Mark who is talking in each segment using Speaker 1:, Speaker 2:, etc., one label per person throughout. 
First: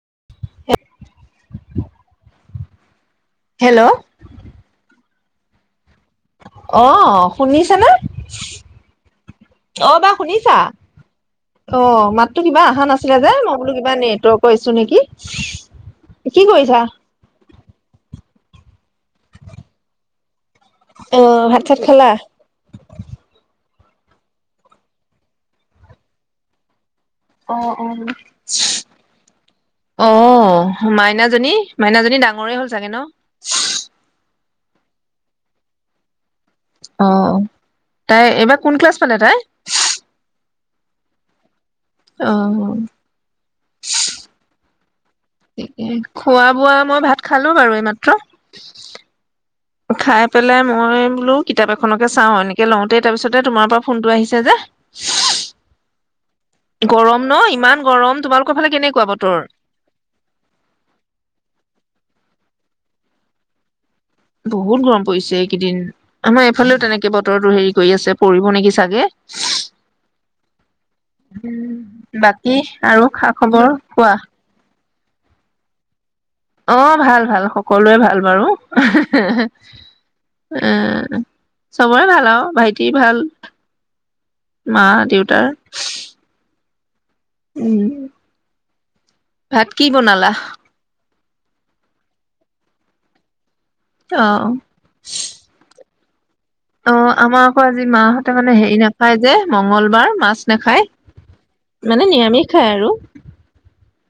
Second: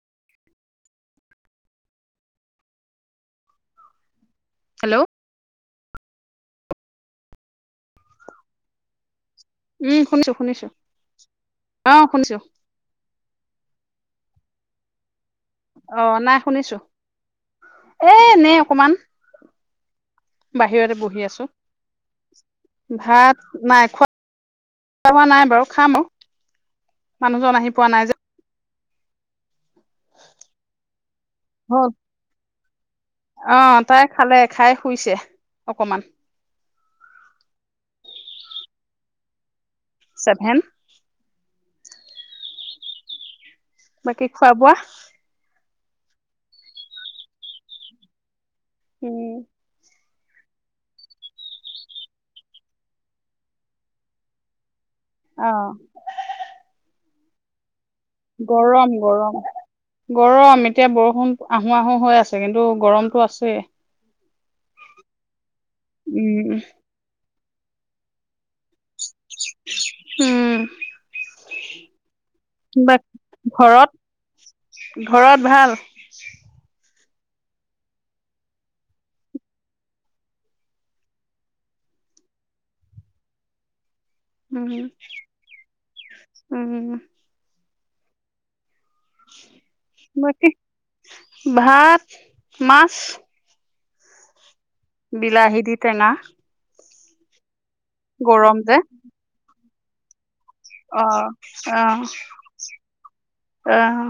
Speaker 1: [unintelligible] Hello
Speaker 2: hello
Speaker 1: অ শুনিছো অ
Speaker 2: উম
Speaker 1: বা
Speaker 2: শুনিছো
Speaker 1: শুনিছা
Speaker 2: শুনিছো
Speaker 1: অ মাততো কিবা আহা নাছিল ছিলা যে মই বো কিবা নেটৱৰ্কৰ কৰিছো নেকি
Speaker 2: অ নাই
Speaker 1: কি
Speaker 2: শুনিছো
Speaker 1: কৰিছা
Speaker 2: এ ন অকমান বাহিৰতে
Speaker 1: অ
Speaker 2: বহি আছো
Speaker 1: ভাত চাত খালা
Speaker 2: ভাত নাই হোৱা নাই বাৰু খাম আৰু মানুহজন
Speaker 1: অ
Speaker 2: আহি পোৱা
Speaker 1: অ
Speaker 2: নাই যে
Speaker 1: অ মাইনাজনী
Speaker 2: হ'ল
Speaker 1: মাইনাজনী ডাঙৰেই হ'ল চাগে ন
Speaker 2: অ তাই খালে খাই শুইছে অকমান
Speaker 1: অ তাই এইবাৰ কোন ক্লাছ পালে তাই
Speaker 2: ছেভেন
Speaker 1: আহ
Speaker 2: বাকী খোৱা বোৱা
Speaker 1: খোৱা বোৱা মই ভাত খালো বাৰু এইমাত্ৰ
Speaker 2: উম
Speaker 1: খাই পেলাই মই বোলো কিতাপ এখনকে চাও এনেকে লওঁতেই তাৰ পিছতে তোমাৰ পৰা ফোন টো আহিছে যে
Speaker 2: অ
Speaker 1: গৰম ন ইমান গৰম তোমালোকৰ ফালে কেনেকুৱা
Speaker 2: গৰম-গৰম।
Speaker 1: বতৰ
Speaker 2: গৰম, এতিয়া বৰষুণ আহ হোৱাহো হৈ আছে কিন্তু গৰমটো আছেই
Speaker 1: বহুত গৰম পৰিছে এই কেইদিন। আমাৰ
Speaker 2: উম
Speaker 1: এইফালেও তেনেকে বত তৰটো হেৰি কৰি আছে, পৰি নেকি চাগে
Speaker 2: উম
Speaker 1: উম, বাকী
Speaker 2: বা
Speaker 1: আৰু খা-খবৰ
Speaker 2: ঘৰত
Speaker 1: কোৱা।
Speaker 2: ঘৰত ভাল?
Speaker 1: অ' ভাল-ভাল, সকলোৰে ভাল বাৰু। এ, চবৰে ভাল আৰু ভাইটিৰ ভাল
Speaker 2: উম
Speaker 1: মা, দেউতাৰ
Speaker 2: [inaudible]
Speaker 1: উম! ভাত কি বনালা?
Speaker 2: বাকী ভাত, মাছ
Speaker 1: অহ
Speaker 2: বিলাহি দি টেঙা
Speaker 1: অ' আমাৰ আজি মাহঁতে মানে
Speaker 2: গৰম যে
Speaker 1: হেৰি নাপায় যে মংগলবাৰ মাছ নাখায়
Speaker 2: অ আহ
Speaker 1: মানে নিৰামিষ খায় আৰু
Speaker 2: আহ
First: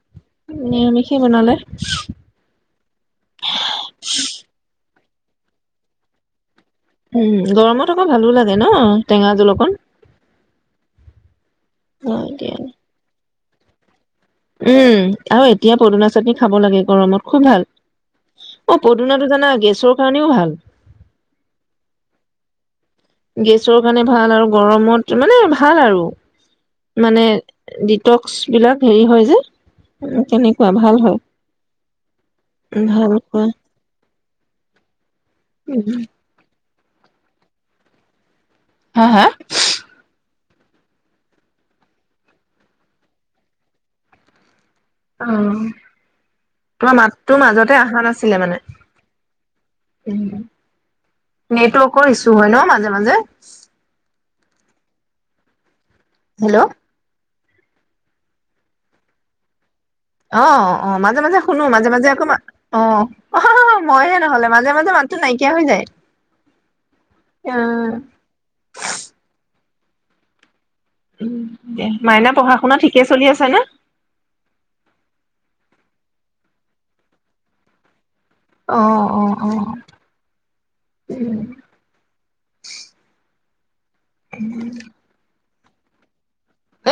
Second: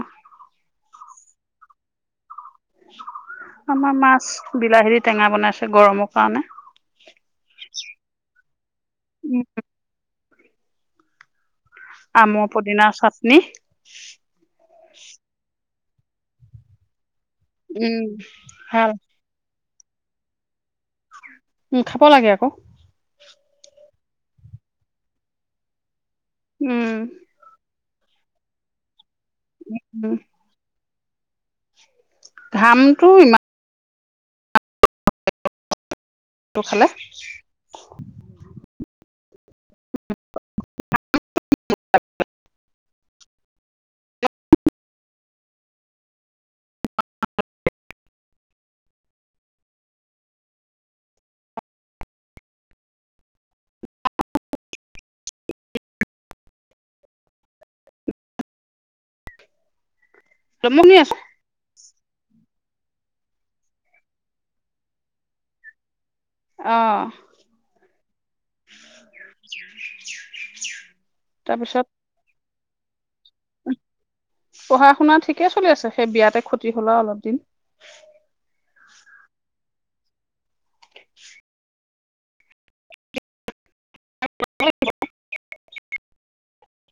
Speaker 1: নিৰামিষ কি বনালে?
Speaker 2: আমাৰ মাছ বিলাহীত টেঙা বনাইছে গৰমৰ কাৰণে
Speaker 1: উম, গৰমত আকৌ ভালো লাগে। ন টেঙা
Speaker 2: উম
Speaker 1: জোল অকণ হয় দিয়া
Speaker 2: আমৰ পদিনাৰ চাটনি নে
Speaker 1: উম হয় এতিয়া পদিনাৰ চাটনি খাব লাগে গৰমত খুব ভাল।
Speaker 2: উম
Speaker 1: অ
Speaker 2: ভাল
Speaker 1: পদুনাটো জানা গেছ চোৰ কাৰণেও ভাল
Speaker 2: উম খাব লাগে আকৌ
Speaker 1: গেছৰ কাৰণে ভাল আৰু গৰমত মানে ভাল আৰু
Speaker 2: উম
Speaker 1: মানে, ডিটক্স বিলাক হেৰি
Speaker 2: উম
Speaker 1: হয় তেনেকুৱা ভাল হয়
Speaker 2: ঘামটো ইমানটো
Speaker 1: ভালকোৱা উম হুম
Speaker 2: তটো খালে
Speaker 1: হা হা অ তোমাৰ মাতটো মাজতে অহা নাছিলে মানে উ নেটৱৰ্কৰ ইছু হয় ন মাজে মাজে হেল্ল' অ অ
Speaker 2: জমনি আছে
Speaker 1: মাজে মাজে শুনো মাজে মাজে তোমা অ মইহে নহলে মাজে মাজে মাতটো নাইকিয়া হৈ যায়।
Speaker 2: অ
Speaker 1: আহ
Speaker 2: [inaudible]
Speaker 1: উম দে
Speaker 2: তাৰপিছত
Speaker 1: মাইনা পঢ়া শুনা থিক।
Speaker 2: পঢ়া শুনা ঠিকে চলি আছে। সেই বিয়াতে ক্ষতি হ'ল অলপ দিন
Speaker 1: আহ অ অ উম [inaudible] উ উ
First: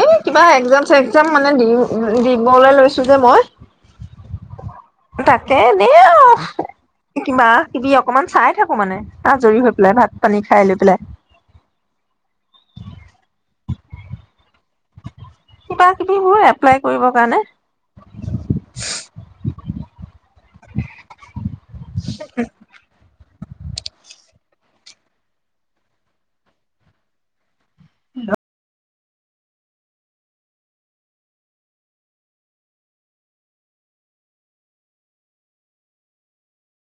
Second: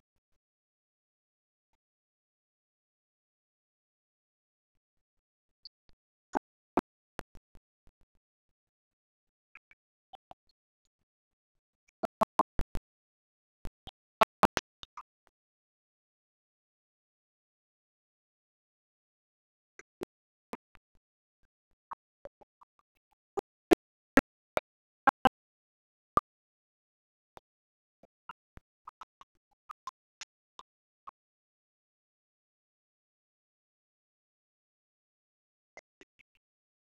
Speaker 1: এই কিবা একজাম চেগ্জাম মানে দি দিবলৈ লৈছো যে মই তাকে এনে কিবা কিবি অকমান চাই থাকো মানে আজৰি হৈ পেলাই ভাত পানী খাই লৈ পেলাই কিবা কিবি বোৰ এপ্লাই কৰিব কাৰণে হে হেল্ল'
Speaker 2: [inaudible]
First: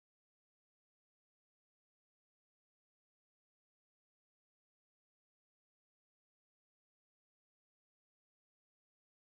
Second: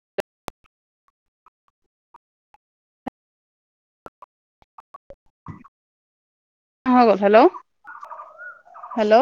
Speaker 2: হৈ গ'ল হেল্ল' হেল্ল'?